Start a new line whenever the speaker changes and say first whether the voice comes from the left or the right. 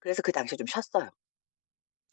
left: 그래서 그 당시에 좀 쉬었어요.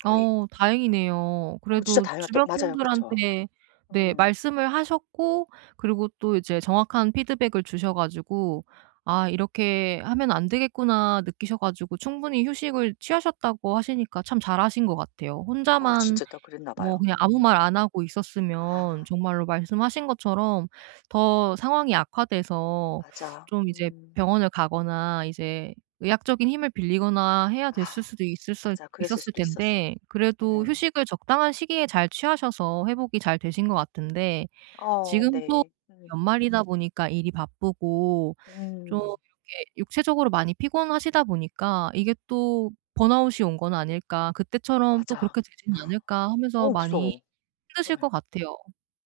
left: 거의.
right: 어 다행이네요.
left: 어 진짜
right: 그래도
left: 다행이야. 또
right: 주변
left: 맞아요. 그쵸.
right: 분들한테 네
left: 음.
right: 말씀을 하셨고 그리고 또 이제 정확한 피드백을 주셔 가지고 '아 이렇게 하면 안 되겠구나.' 느끼셔 가지고 충분히 휴식을 취하셨다고 하시니까 참 잘 하신 것 같아요.
left: 아
right: 혼자만
left: 진짜 다 그랬나
right: 뭐
left: 봐요.
right: 그냥 아무 말
left: 음.
right: 안 하고 있었으면
left: 아.
right: 정말로 말씀하신 것처럼 더 상황이 악화돼서
left: 맞아.
right: 좀 이제
left: 음.
right: 병원을 가거나 이제 의학적인 힘을 빌리거나 해야 됐을 수도 있을 수
left: 맞아. 그랬을
right: 있었을
left: 수도 있었어.
right: 텐데 그래도
left: 예.
right: 휴식을 적당한 시기에 잘 취하셔서 회복이 잘 되신 것 같은데
left: 어
right: 지금 또
left: 네. 음.
right: 연말이다 보니까 일이 바쁘고 좀
left: 음.
right: 이렇게 육체적으로 많이 피곤하시다 보니까 이게 '또 번아웃이 온 건 아닐까? 그때처럼 또
left: 맞아.
right: 그렇게 되진 않을까?' 하면서
left: 어
right: 많이
left: 무서워.
right: 힘드실
left: 예.
right: 것 같아요.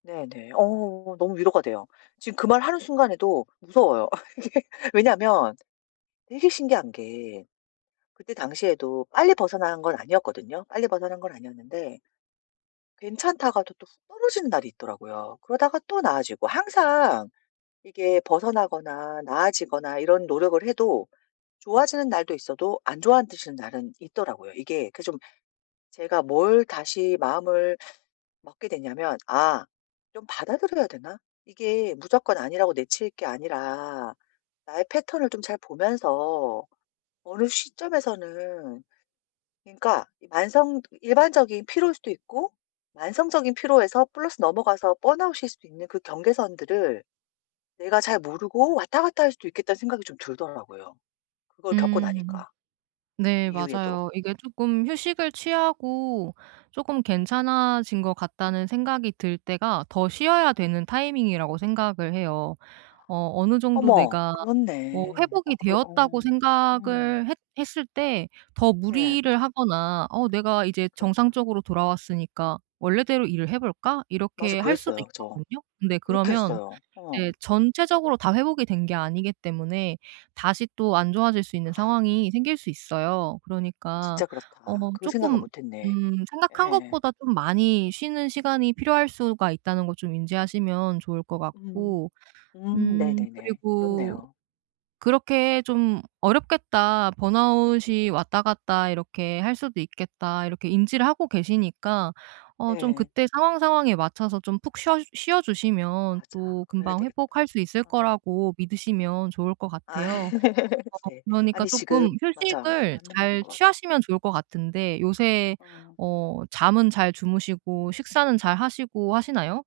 left: 네네. 어 너무 위로가 돼요. 지금 그 말하는 순간에도 무서워요. 어 그게 왜냐하면 되게 신기한 게 그때 당시에도 빨리 벗어난 건 아니었거든요. 빨리 벗어난 건 아니었는데 괜찮다가도 또 훅 떨어지는 날이 있더라고요. 그러다가 또 나아지고. 항상 이게 벗어나거나 나아지거나 이런 노력을 해도 좋아지는 날도 있어도 안 좋아하 지는 날은 있더라고요. 이게 그 좀 제가 뭘 다시 마음을 먹게 됐냐면 '아 좀 받아들여야 되나?' 이게 무조건 아니라고 내칠 게 아니라 나의 패턴을 좀 잘 보면서 어느 시점에서는 그러니까 이 만성 일반적인 피로일 수도 있고 만성적인 피로에서 플러스 넘어가서 번아웃일 수도 있는 그 경계선들을 내가 잘 모르고 왔다 갔다 할 수도 있겠다는 생각이 좀 들더라고요, 그걸 겪고
right: 음.
left: 나니까. 그
right: 네
left: 이후에도.
right: 맞아요. 이게 조금 휴식을 취하고 조금 괜찮아진 것 같다는 생각이 들 때가 더 쉬어야 되는 타이밍이라고 생각을 해요. 어 어느 정도
left: 어머.
right: 내가 어
left: 그렇네. 어
right: 회복이
left: 그
right: 되었다고
left: 어. 음.
right: 생각을 했 했을 때 더
left: 네.
right: 무리를 하거나 어 '내가 이제
left: 그렇다.
right: 정상적으로 돌아왔으니까 원래대로 일을 해 볼까?'
left: 맞아.
right: 이렇게 할 수도
left: 그랬어요, 저.
right: 있거든요. 근데
left: 그렇게
right: 그러면
left: 했어요.
right: 이제
left: 어.
right: 전체적으로 다 회복이 된 게 아니기 때문에 다시 또 안 좋아질 수 있는
left: 아.
right: 상황이 생길 수 있어요. 그러니까
left: 진짜
right: 어
left: 그렇다. 그거 생각은
right: 조금
left: 못했네.
right: 음 생각한
left: 예.
right: 것보다 좀 많이 쉬는 시간이 필요할 수가 있다는 걸 좀 인지하시면 좋을 것
left: 음.
right: 같고
left: 음
right: 음
left: 네네네.
right: 그리고
left: 그렇네요.
right: 그렇게 좀 '어렵겠다. 번아웃이 왔다 갔다 이렇게 할 수도 있겠다.' 이렇게 인지를 하고 계시니까 어 좀
left: 네.
right: 그때 상황, 상황에 맞춰서 좀 푹 쉬어 쉬어 주시면
left: 맞아.
right: 또
left: 그래야
right: 금방
left: 되겠다.
right: 회복할 수 있을
left: 어.
right: 거라고 믿으시면 좋을 것
left: 아
right: 같아요. 어
left: 네.
right: 그러니까
left: 아니, 지금
right: 조금
left: 맞아.
right: 휴식을
left: 맞는 말인
right: 잘
left: 것 같아.
right: 취하시면 좋을 것 같은데 요새
left: 어.
right: 어 잠은 잘 주무시고 식사는 잘 하시고 하시나요?